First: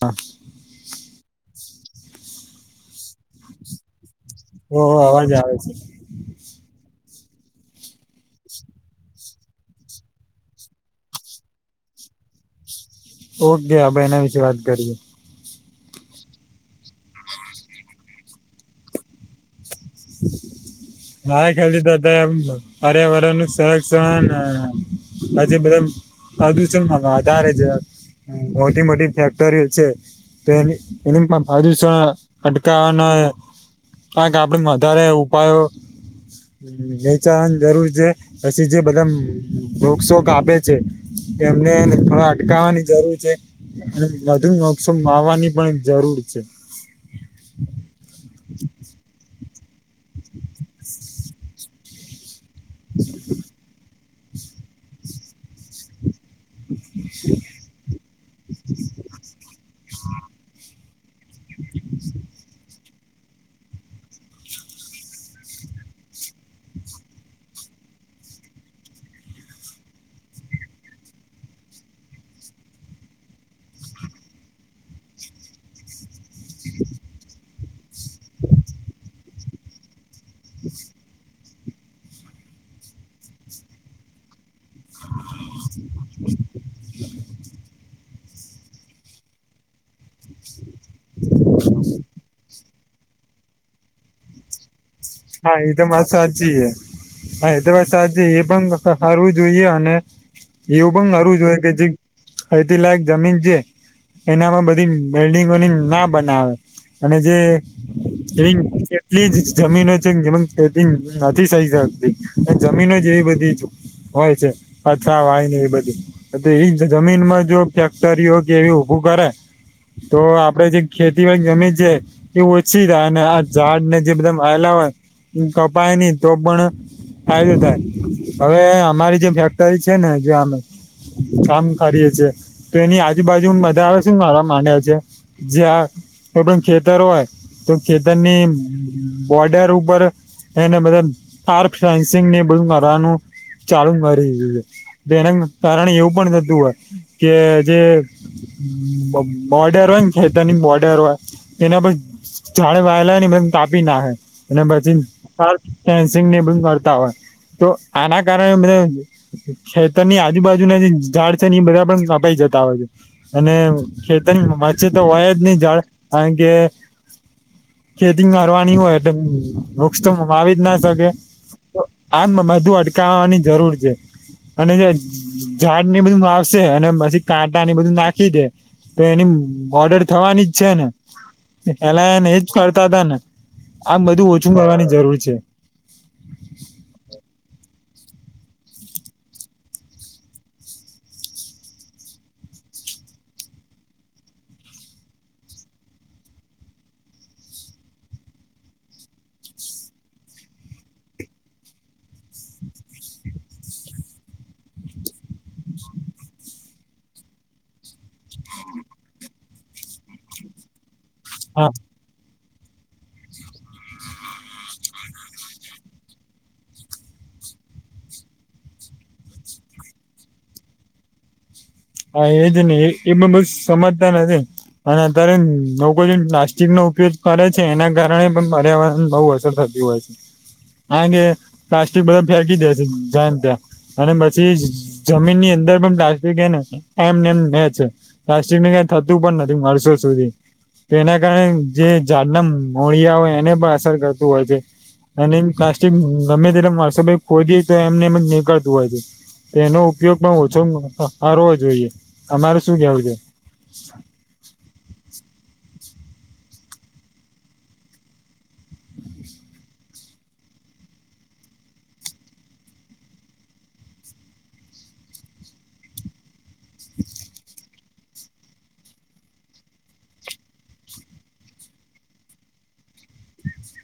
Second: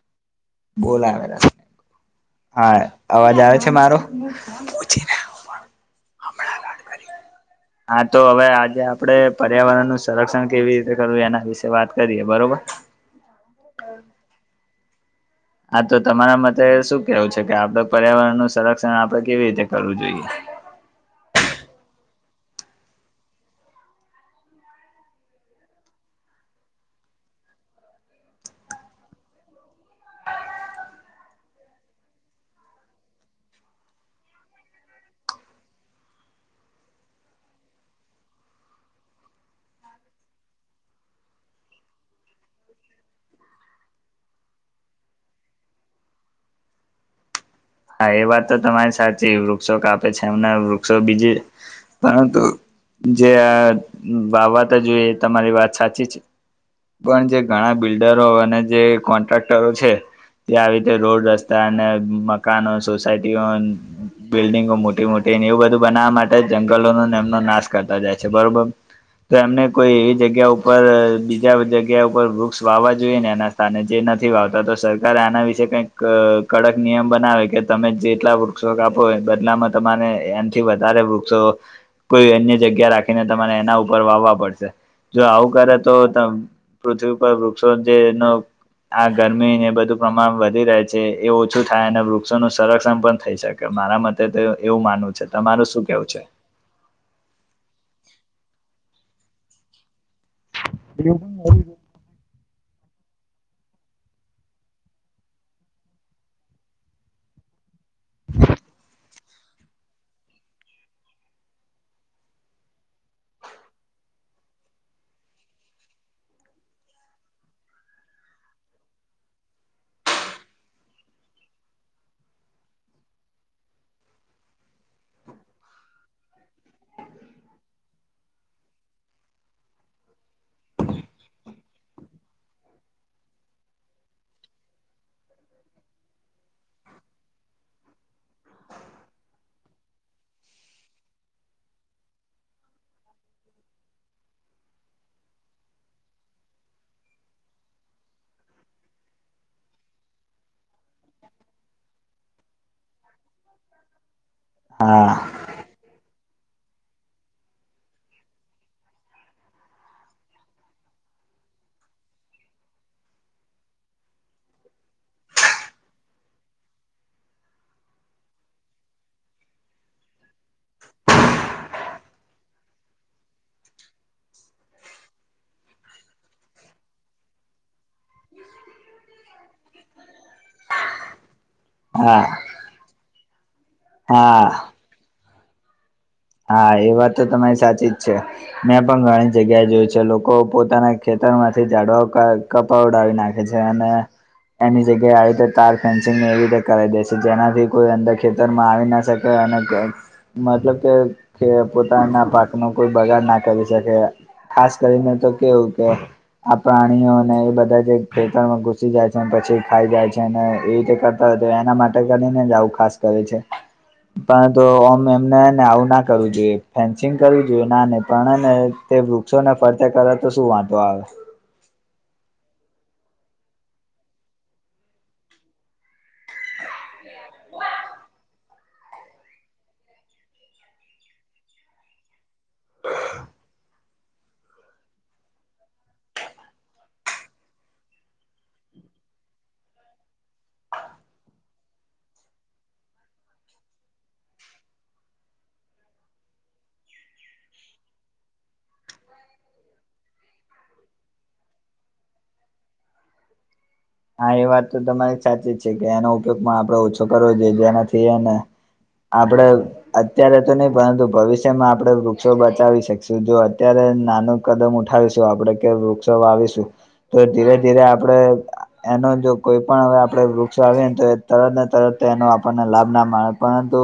હા. બોલાવેલા હા અવાજ આવે છે મારો? ઓ અવાજ આવે છે. [inaudible] હા તો હવે આજે આપડે પર્યાવરણનું સંરક્ષણ કેવી રીતે કરવું એના વિશે વાત કરીએ બરોબર. ઓકે આ ભાઈ એના વિશેે વાત કરીએ. હા તો તમારા મતે શું કેવું છે કે આપડે પર્યાવરણનું સંરક્ષણ આપડે કેવી રીતે કરવું જોઈએ? મારા ખ્યાલથી તો તેમ પર્યાવરણનું સંરક્ષણ પછી બધા પ્રદુષણ વ વધારે જ મોટી-મોટી ફેક્ટરીઓ છે. તેની પ્રદુષણ અટકાવાના આ. [unintelligible] વધારે ઉપાયો. વેચાણ જરૂર છે. પછી જે બધા વૃક્ષો કાપે છે. એમને થોડા અટકાવવાની જરૂર છે. અને વધુ વૃક્ષો વાવવાની પણ જરૂર છે. હા એ વાત તો તમારી સાચી વૃક્ષો કાપે છે એમને વૃક્ષો બીજી પરંતુ જે આ વાવવા જોઈએ તમારી વાત સાચી છે. પણ જે ઘણા બિલ્ડરો અને જે કોન્ટ્રાક્ટરો છે તે આવી રીતે રોડ રસ્તા અને મકાનો સોસાયટીઓ બિલ્ડિંગો મોટી-મોટી એવું બધું બનાવવા માટે જંગલોનો એમનો નાશ કરતા જાય છે બરોબર. તો એમને કોઈ એવી જગ્યા ઉપર બીજા જગ્યા ઉપર વૃક્ષ વાવવા જોઈએ ને એના. સ્થાને જે નથી વાવતા તો સરકાર આના વિશે કઈક કડક નિયમ બ બનાવે કે તમે જેટલા વૃક્ષો કાપો બદલામાં તમારે એનાથી વધારે વૃક્ષો કોઈ અન્ય જગ્યા રાખીને તમારે એના ઉપર વાવવા પડશે. જો આવું કરે તો તેમ પૃથ્વી ઉપર વૃક્ષો જે એનો આ ગરમીને એ બધું પ્રમાણ વધી રહે છે એ ઓછું થાય અને વૃક્ષોનું સંરક્ષણ પણ થઈ શકે. મારા મતે તો એવું એવું માનવ હા એ તો વાત સાચી હે. હા એ તો વાત સાચી એ પણ ફાડવું જોઈએ અને એવું પણ મારવું જોઈએ કે જે ખતીલાયક જમીન છે એનામાં બધી બિલ્ડિંગોની ના બનાવે. અને જે ગ્રીન એટલી જ જમીનો છે. જેમન ખેતી નથી સહી ચાલતી તો જમીન જ એવી બધી હોય છે પથરાવાળી ને એ બધી. તો તેવીજ જમીનમાં જો ફેક્ટરીઓ કે એવી ઊભું કરે તો આપડે જે ખેતીવાડી જમીન છે એ ઓછી રાહા અને આ ઝાડ ને જે બધા વાવેલા હોય એ કપાય નહી તો પણ થાય તે થાય. હવે અમારી જે ફેક્ટરી છે ને જે આમ કામ કરિયે છીએ. તો એની આજુબાજુ બધા આવે છે મારા મંડ્યા છે. જ્યા આપણા ખેતર હોય તો ખેતરની બોર્ડર ઉપર ઉપર એને બધા તારર્ફન્સિંગ ને બધું કરવાનું. ચાલુ મારી દીધ છે એના કારણે એવું પણ થતું હોય કે જે બ બોર્ડર હોય ને ખેતરની બોર્ડર હોય તેના પછ. [unintelligible] આ ભીના હૈ. અને પછીન હા તાર ફેશિંગ ને એ બધું કરતા હોય. તો આના કારણે બધ ખેતરની આજુબાજુના જે ઝાડ છે ને એ બધા પણ કપાઈ જતા હોય છે. એને ખેતર વચ્ચે તો હોય જ નહીં ઝાડ કારણ કે ખેતી વારવાની હોય એટલે વૃક્ષ તો વાવી જ ના શકે. તો આમ બધું અટકાવવાની જરૂર છે. અને જે ઝાડને બધું વાવશે અને પછી કાંટાને એ બધું નાખી દે. તો એની બોર્ડર થવાની જ છે ને પેલા હા એને એજ કરતાં તાં ને. આમ બધું હા ઓછું કરવાની જરૂર છે. હા એ વાત તો તમારી સાચી જ છે. મેં પણ ઘણી જગ્યાએ જોયું છે લોકો પોતાનાં ખેતરમાંથી ઝાડવાઓ કા કપાવડાવી નાખે છે અને એની જગ્યાએ આવી રીતે તાર ફેન્સિંગને એવી રીતે કરાવી દે છે જેનાથી કોઈ અંદર ખેતરમાં આવી ના શ કે મતલબ કે કે પોતાનાં પાકનો કોઈ બગાડ ના કરી શકે. ખાસ કરીને તો કેવું કે આ પ્રાણીઓને એ બધા જે ખેતરમાં ઘુસી જાય છે ને પછી ખાઈ જાય છે ને એવી રી તા હોય હા એના માટે કરીને જ આવું ખાસ કરે છે પરંતુ ઓમ એમને હેને આવું ના કરવું જોઈએ ફેન્સિંગ કરવું જોઈએ ના નઈ પણ હેને તે વૃક્ષોને ફરતે કરે તો શું વાંધો આવે. હા એજ ને એ અને અત્યારે લોકો જે પ્લાસ્ટિકનો ઉપયોગ કરે છે એના કારણે પણ પર્યાવરણ બઉ અસર થ તી હોય છે કારણ કે પ્લાસ્ટિક બધા ફેંકી દે છે જયાન ત્યાં. અને પછી જ જમીનની અંદર પણ પ્લાસ્ટિક હે ને. એમને એમ રે છે પ્લાસ્ટિકને કાઈ થતું પણ નથી વર્ષો સુધી. તેના કારણે જે ઝાડના મોળિયા હોય એને પણ અસર કરતું હોય છે. અને એ પ્લાસ્ટિક ગમે ત્યારે વર્સો પહી ખોજી તો એમને એમ જ નીકળતું હોય છે. તેનો ઉપયોગ પણ ઓછો હરવો જોઈએ અમારે શું કેવું છે? હા એ વાત તો તમારી સાચી જ છે કે એનો ઉપયોગ આપણેે ઓછો કરવો જોઈએ જેનાથી એને આપણે અત્યારે તો નહીં પરંતુ ભવિષ્યમાં આપડે વૃક્ષો બચાવી શકશું જો અત્યારે નાનું કદમ ઉઠાવીશું આપડે કે વૃક્ષો વાવીશું તો ધીરે-ધીરે આપડે એનો જો કોઈ પણ હવે આપણે વૃક્ષો વાવીએ ને તો તરત ને તરત એનો આપણને લાભ ના મળે પરંતુ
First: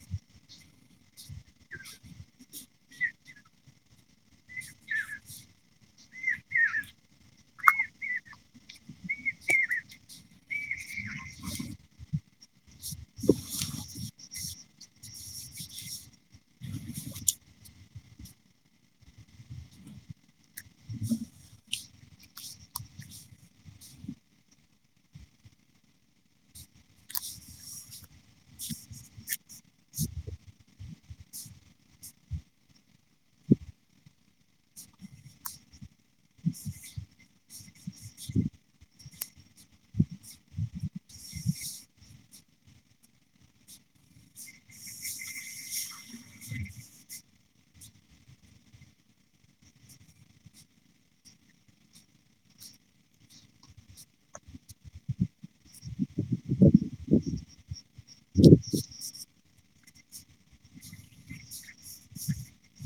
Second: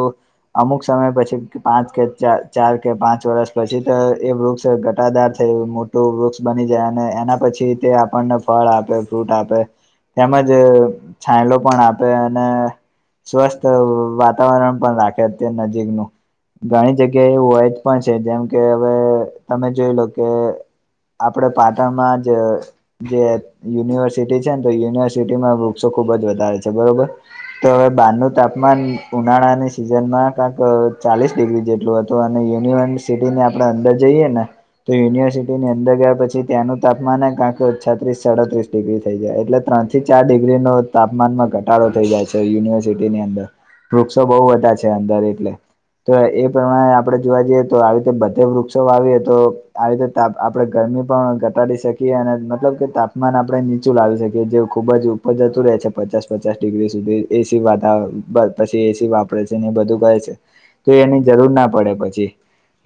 અમુક સમય પછી પાંચ કે ચાર ચાર કે પાંચ વર્ષ પછી તો એ વૃક્ષ ઘટાદાર થયું મોટું વૃક્ષ બની જાય અને એના પછી તે આપણને ફળ આપે ફ્રૂટ આપે. તેમજ છાંયડો પણ આપે અને સ્વસ્થ વાતાવરણ પણ રાખે અત્યાર નજીકનું. ઘણી જગ્યા એવું હોય જ પણ છે જેમ કે હવે તમે જોઈ લો કે આપડે પાટણમાં જ જે યુનિવર્સિટી છે ન તો યુનિવર્સિટીમાં બુક્સો ખુબ જ વધારે છે બરોબર. તો હવે બારનું તાપમાન ઉનાળાની સિઝનમાં કાક ચાલીસ ડિગ્રી જેટલું હ તો અને યુનિવર્સિટીને આપડે અંદર જઈએ ને તો યુનિવર્સિટીની અંદર ગયા પછી ત્યાંનું તાપમાન કારણ કે છત્રીસ સાડત્રીસ ડિગ્રી થઈ જાય એટલે ત્રણથી ચાર ડિગ્રીનો તાપમાનમાં ઘટાડો થઈ જાય છે યુનિવર્સિટીની અંદર. વૃક્ષો બઉ બધા છે અંદર એટલે. તો એ પ્રમાણે આપણે જોવા જઈએ તો આવી રીતે બધે વૃક્ષો વાવીએ તો આવી રીતે આપણે ગરમી પણ ઘટાડી શકીએ અને મતલબ કે તાપમાન આપણે લાવી શકે જે ખુબ જ ઉપર જતું રહે છે પચાસ પચાસ ડિગ્રી સુધી એ સી વાતાવરણ બસ પછી એ સી વાપરે છે ને એ બધું કરે છે તો એની જરૂર ના પડે પછી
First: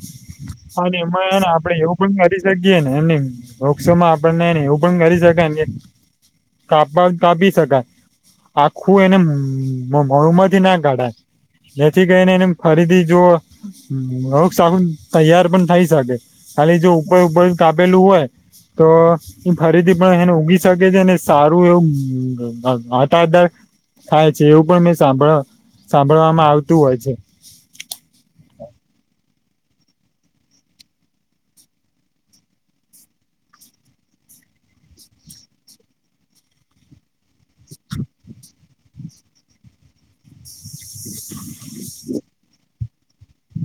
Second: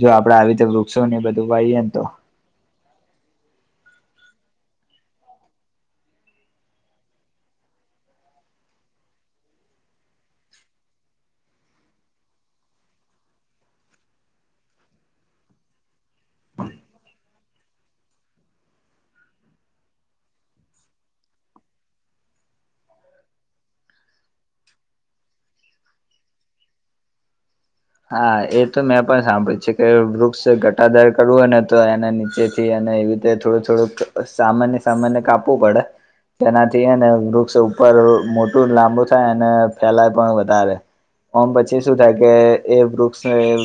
જો આપડે આવી રીતે વૃક્ષો ને એ બધું વાઈએ ને તો જગએ ને એમ વોક્ષો માં આપને એવું પણ કરી શકાયને તાપમાન તાપી શકાય. આખું એને મોડુમથી ના ગાડાય. જેથી ગઈને એને ફરીથી જોઓ [unintelligible] તૈયાર પણ થઈ શક એ ફરીથી પણ એને ઉગી શકે છે ને સારું એવું [unintelligible] થાય છે એવું પણ મેં સાંભળ સાંભળવામાં આવતું હોય છે. હા એ તો મેં પણ સાંભળ્યું છે કે વૃક્ષ ઘટાદાર કરવું હોય ને તો એના નીચેથી એને એવી થોડું થોડું સામાન્ય સામાન્ય કાપવું પડે તેનાથી એને વૃક્ષ સ ઉપર મોટું લાંબુ થાય અને ફેલાય પણ વધારે ઓમ પછી શું થાય કે એ વૃક્ષ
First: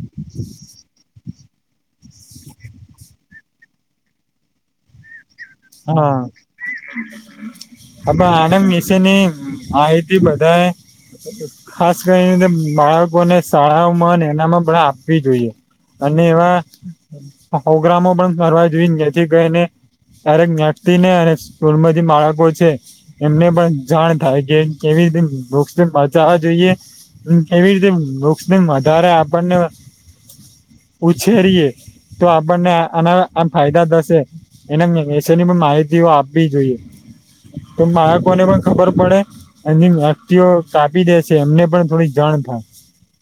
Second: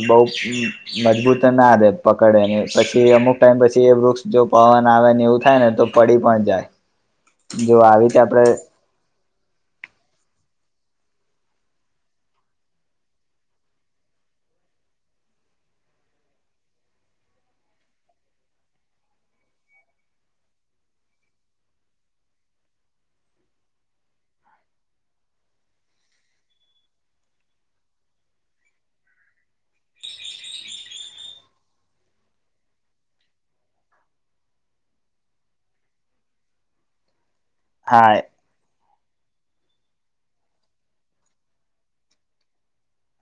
બહ મજબૂત ના દે પકડે ને પછી અમુક ટાઈમ પછી એ વૃક્ષ જો પવન આવે ને એવું થાય ને તો પડી પણ જાય જો આવી અ રીતે આપડે આનંદ મિસે ની માહિતી બધા ખાસ કરી બાળકોને શાળાઓમાં એના માં પણધ આપવી જોઈએ અને એવા પ્રગ્રામો પણ કરવા જોઈને જેથી કરીને ત્યારેક નાકતી ને અને સ્કૂલ માંથી બાળકો છે એમને પણ જાણ થાય કે કેવી રીતે વૃક્ષ બચાવવા જોઈએ એવી રીતે બુસ વધારે આપણને ઉછેરીએ તો આપણને આના આમ ફાયદા થશે એના એશેની પણ માહિતીઓ આપવી જોઈએ તો હા બાળકોને પણ ખબર પડે એની વ્યક્તિઓ કાપી દે છે એમને પણ થોડી જાણ થાય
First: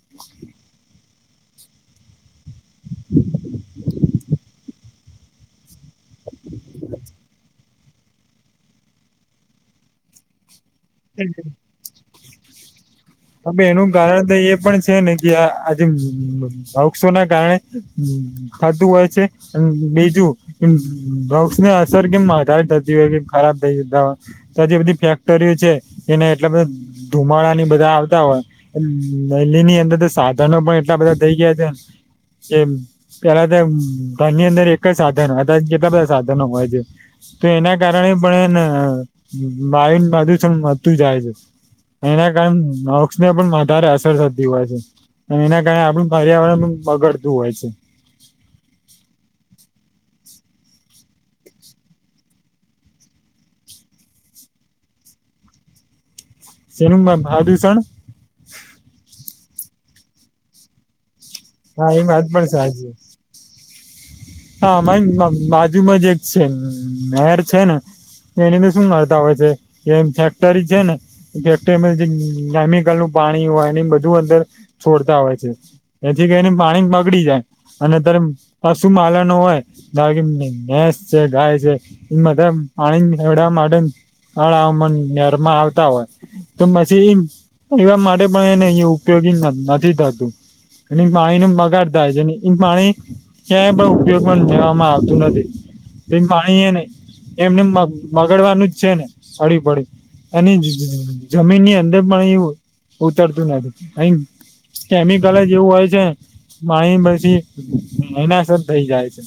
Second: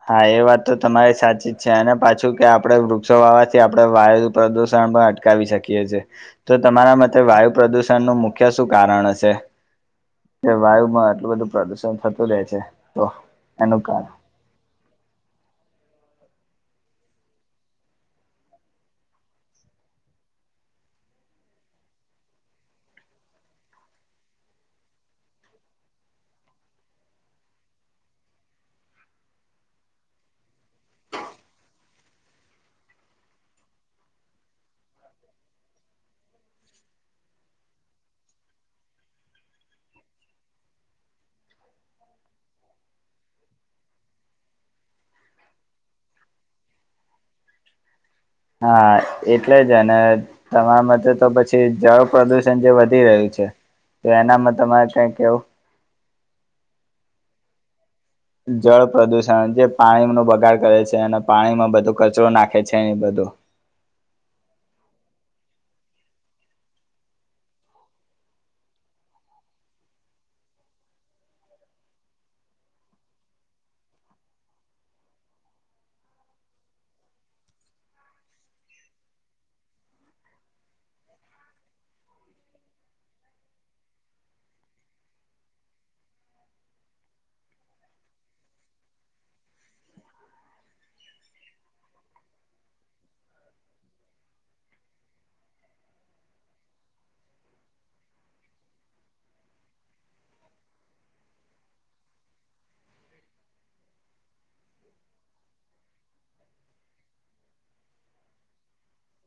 હા એ વાત તો તમારી સાચી જ છે અને પાછું કે આપડે વૃક્ષો વાવાથી આપડે વાયુ પ્રદુષણ પણ અટકાવી શકીએ છીએ તો તમારા માટે વાયુ પ્રદુષણ નું મુખ્ય શું કારણ હશે કે વાયુ માં થાય આટલું બધું પ્રદુષણ થતું રહે છે તો હ ભ એનું કારણ તો એ પણ છે ને કિ આજઔસો ના કારણે હ થતું હોય છે બીજું કેમ ડ્રગસ ની અસર કેમ વધારે થતી હોય કે ખરાબ થઈ જતા હોય તો જે બધી ફેક્ટરીઓ છે એને એટલે બધ ધુમાડા ની બધા હોય નલીની અંદર તો સાધનો પણ એટલા બધા થઈ ગયા છેને કે પેલા ત ધન ની અંદર એક જ સાધન હોય કેટલા બધા સાધનો હોય છે તો એના કારણે પણ એને વાયુ પ્રદુષણ વધતું જાય છે. એના કરન વક્ષને પણ વધારે અસર થતી હોય છે અને એના કારણે આપણું પર્યાવરણ પણ બગડતું હોય છે. હા એટલે જ અને તમારા મતે તો પછી જળ પ્રદુષણ જે વધી રહ્યું છે તો એનામાં તમારે કઈ કેવું સેનું ભા દિવસણ જળ પ્રદૂષણ જે પાણીનો બગાડ કરે છે અને પાણીમાં હા બધું એ વાત કચરો પણ નાખે છે સાચી. એ બધું હા મારી બાજુમાં જ એક છે નહેર છે ને એનીંદ શું માતા હોય છે એમ ફેક્ટરી છે ને કરમલ જેમિકલ નું પાણી હોય એને બધું અંદર છોડતા હોય છે એથી કરીઈને પાણી બગડી જાય અને અ્યારે પશુ માલન હોયસ છે ગાય છે એ બધા પાણીડ માટે હળ હ મ નરમાં આવતા હોય તો પછી એવા માટે પણ એને અહી ઉપયોગી ન નથી થતું એ પાણીનો બગાડ થાય છે ને એ પાણી ક્યાં બ પણ જવામાં આવતું નથી. એ પાણી એ નહીં એમનેમ બ બગડવાનું જ છે ને પડ્યું પડ્યું. અને જમીન ની અંદર પણ એ ઉતરતું નાતું કેમિકલ જ એવું હોય છે માહી પછી એના થઈ જાય છે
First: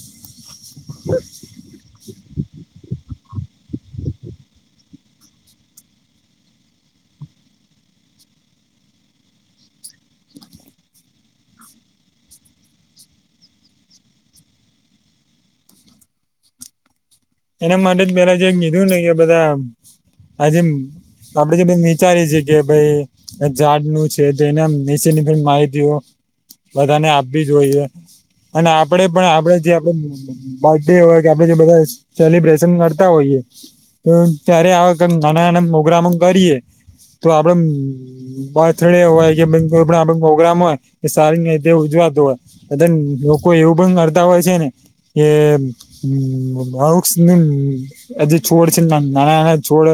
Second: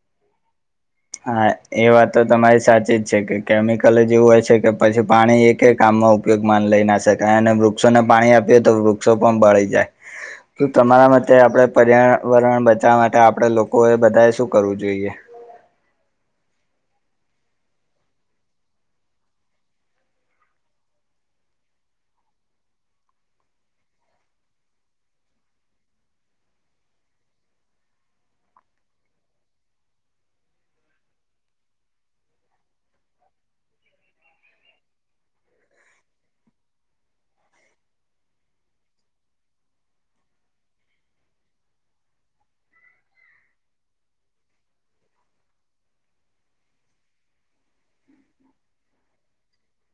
હા એ વાત તો તમારી સાચી જ છે કે કેમિકલ જેવું હોય છે કે પછી પાણી એક કે કામમાં ઉપયોગ માન લઈ ના શકાય અને વૃક્ષોને પાણી આપીએ તો વૃક્ષો પણ બળી જાય તો તમારા માટેતે આપડે પર્યાવરણ બચાવવા માટે આપડે લોકોએ બધાએ શું કરવું જોઈએ એના માટે જ પેલા જે કીધું લાગે બધા આજે આપડે જે વિચારીએ છીએ કે ભાઈ! ઝાડનું છે તેની એમ નીચેની પણ માહિતીઓ બધાને આપવી જોઈએ. અને આપડે પણ આપડે જે આપડે બર્થડે હોય કે આપડે જે બધા સેલિબ્રેશન કરતા હોઈએ તો, ત્યારે આ વખત નાના નાના પ્રોગ્રામો કરીએ તો આપડે બર્થડે હોય કે કોઈ પણ આપડે પ્રોગ્રામ હોય એ સારી રીતે ઉજવાતો હોય. લોકો એવું પણ કરતા હોય છે ને કે [unintelligible] આ જે છોડ છે નાના નાના છોડ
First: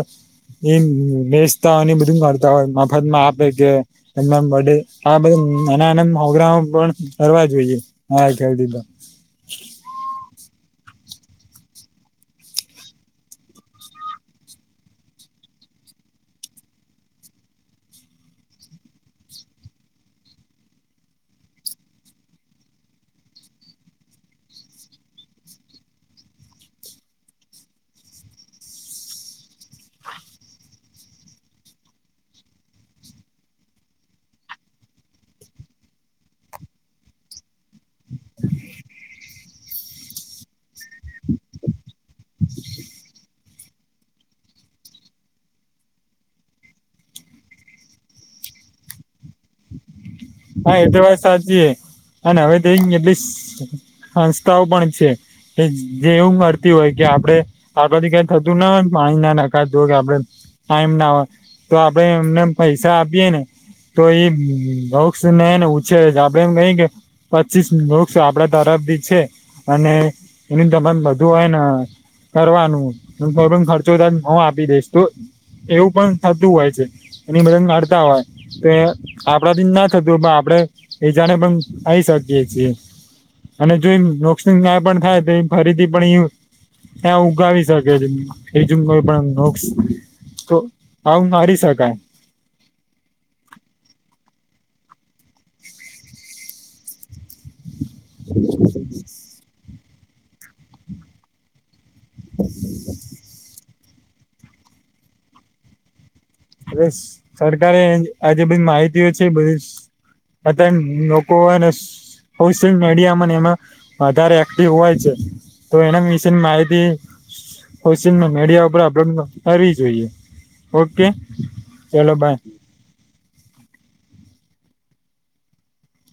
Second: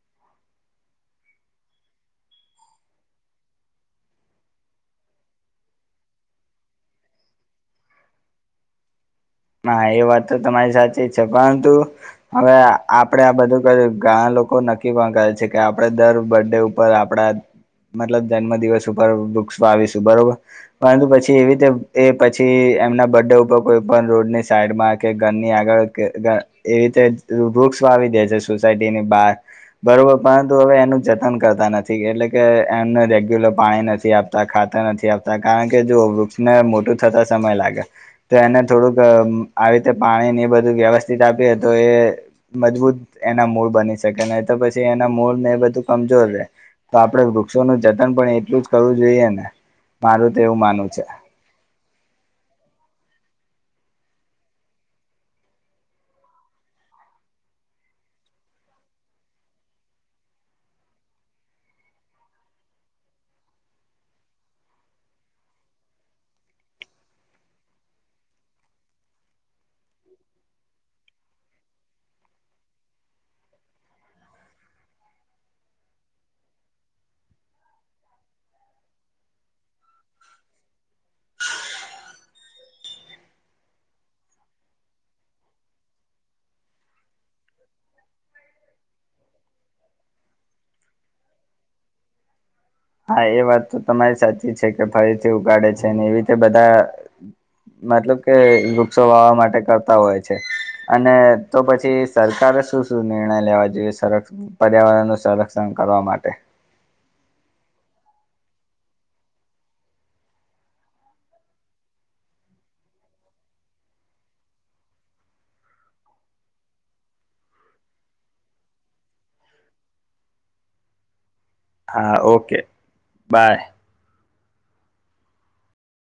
એમ વેચતા હોય ને એ બધું કરતા હોય. મફતમાં આપે કે એ આ બધા નાના નાના પ્રોગ્રામો પણ કરવા જોઈએ. મારા ખ્યાલથી તો. હા એ વાત તો તમારી સાચી જ છે. પરંતુ, હવે આપડે આ બધું કર્યું. ઘણા લોકો નક્કી પણ કરે છે કે, આપડે દર બર્ડે ઉપ પર આપડા મતલબ જન્મ દિવસ ઉપર વૃક્ષ વાવીશું. બરોબર. પરંતુ પછી એવી રીતે એ પછી એમના બર્થડે ઉપર કોઈ પણ રોડની સાઈડમાં કે ઘરની આગળ કે ઘ એવી રીતે વૃક્ષ વાવી દે છે સોસાયટીની બહાર. બરોબર, પરંતુ હવે એનું જતન કરતા નથી. એટલે કે એમને રેગ્યુલર પાણી નથી આપ ખાતર નથી આપતા. કારણ કે જો વૃક્ષને મોટું થતા સમય લાગે તો એને થોડુંક આવી રીતે પાણી ને એ બધું વ્યવસ્થિત આપીએ તો એ મજબૂત એના મૂળ બની શ કે તો પછી એના મૂળ ને એ બધું કમજોર રે. તો આપડે વૃક્ષોનું જતન પણ એટલું જ કરવું જોઈએને? મારું તો એવું હા માનવું એ તો છે વાત સાચી છે. અને હવે તે એટલી સસ સંસ્થાઓ પણ છે. કે જે એવું મળતી હોય કે આપડે આપળાથી ક્યાંક થતું ના હોય પાણી ના નખાતું હોય કે આપડે ટાઈમ ના હોય તો આપડે એમને પૈસા આપીએેને, તો એ બઉ વૃક્ષને ઉછેરે છે. આપડે એમ કહી કે, પચીસ વૃક્ષ આપડા તરફથી છે. અને એનું તમામ બધું હોય ને કરવાનું. ભરણ ખર્ચો તન હું આપી દઈશ. તું એવું પણ થતું હોય છે. એની મદદ કાઢતા હોય તો આપણથી ના જ થતું હોય. તું પણ આપડે બીજાને પણ લાઇ શકીએ છીએ. અને જો નોક્સિંગ નયા પણ થાય તો એ ફરીથી પણ એ ત્યાં ઉગાવી શકે છે. એ જ કોઈ પણ નોક્ષ તો આ ઉગાડી શકાય. હા! એ વાત તો તમારી સાચી છે કે, ફરીથી ઉગાડે છે ને એવી રીતે બધા મતલબ કે વૃક્ષો વાવવા માટે કરતા હોય છે. અને તો પછી સરકારે શું શું નિર્ણય લેવા જોઈએ? સર પર્યાવરણનું સંરક્ષણ કરવા માટે. બસ સરકારે આજે બધી માહિતીઓ છે બધી આ નકવાને સોશિયલ મીડિયાને એમાં વધારે એક્ટિવ હોય છે. તો એના વિશેની માહિતી કોશિલ મીડિયા ઉપર કરવી જોઈએ ઓકે ચલો હા, બાય ઓકે બાય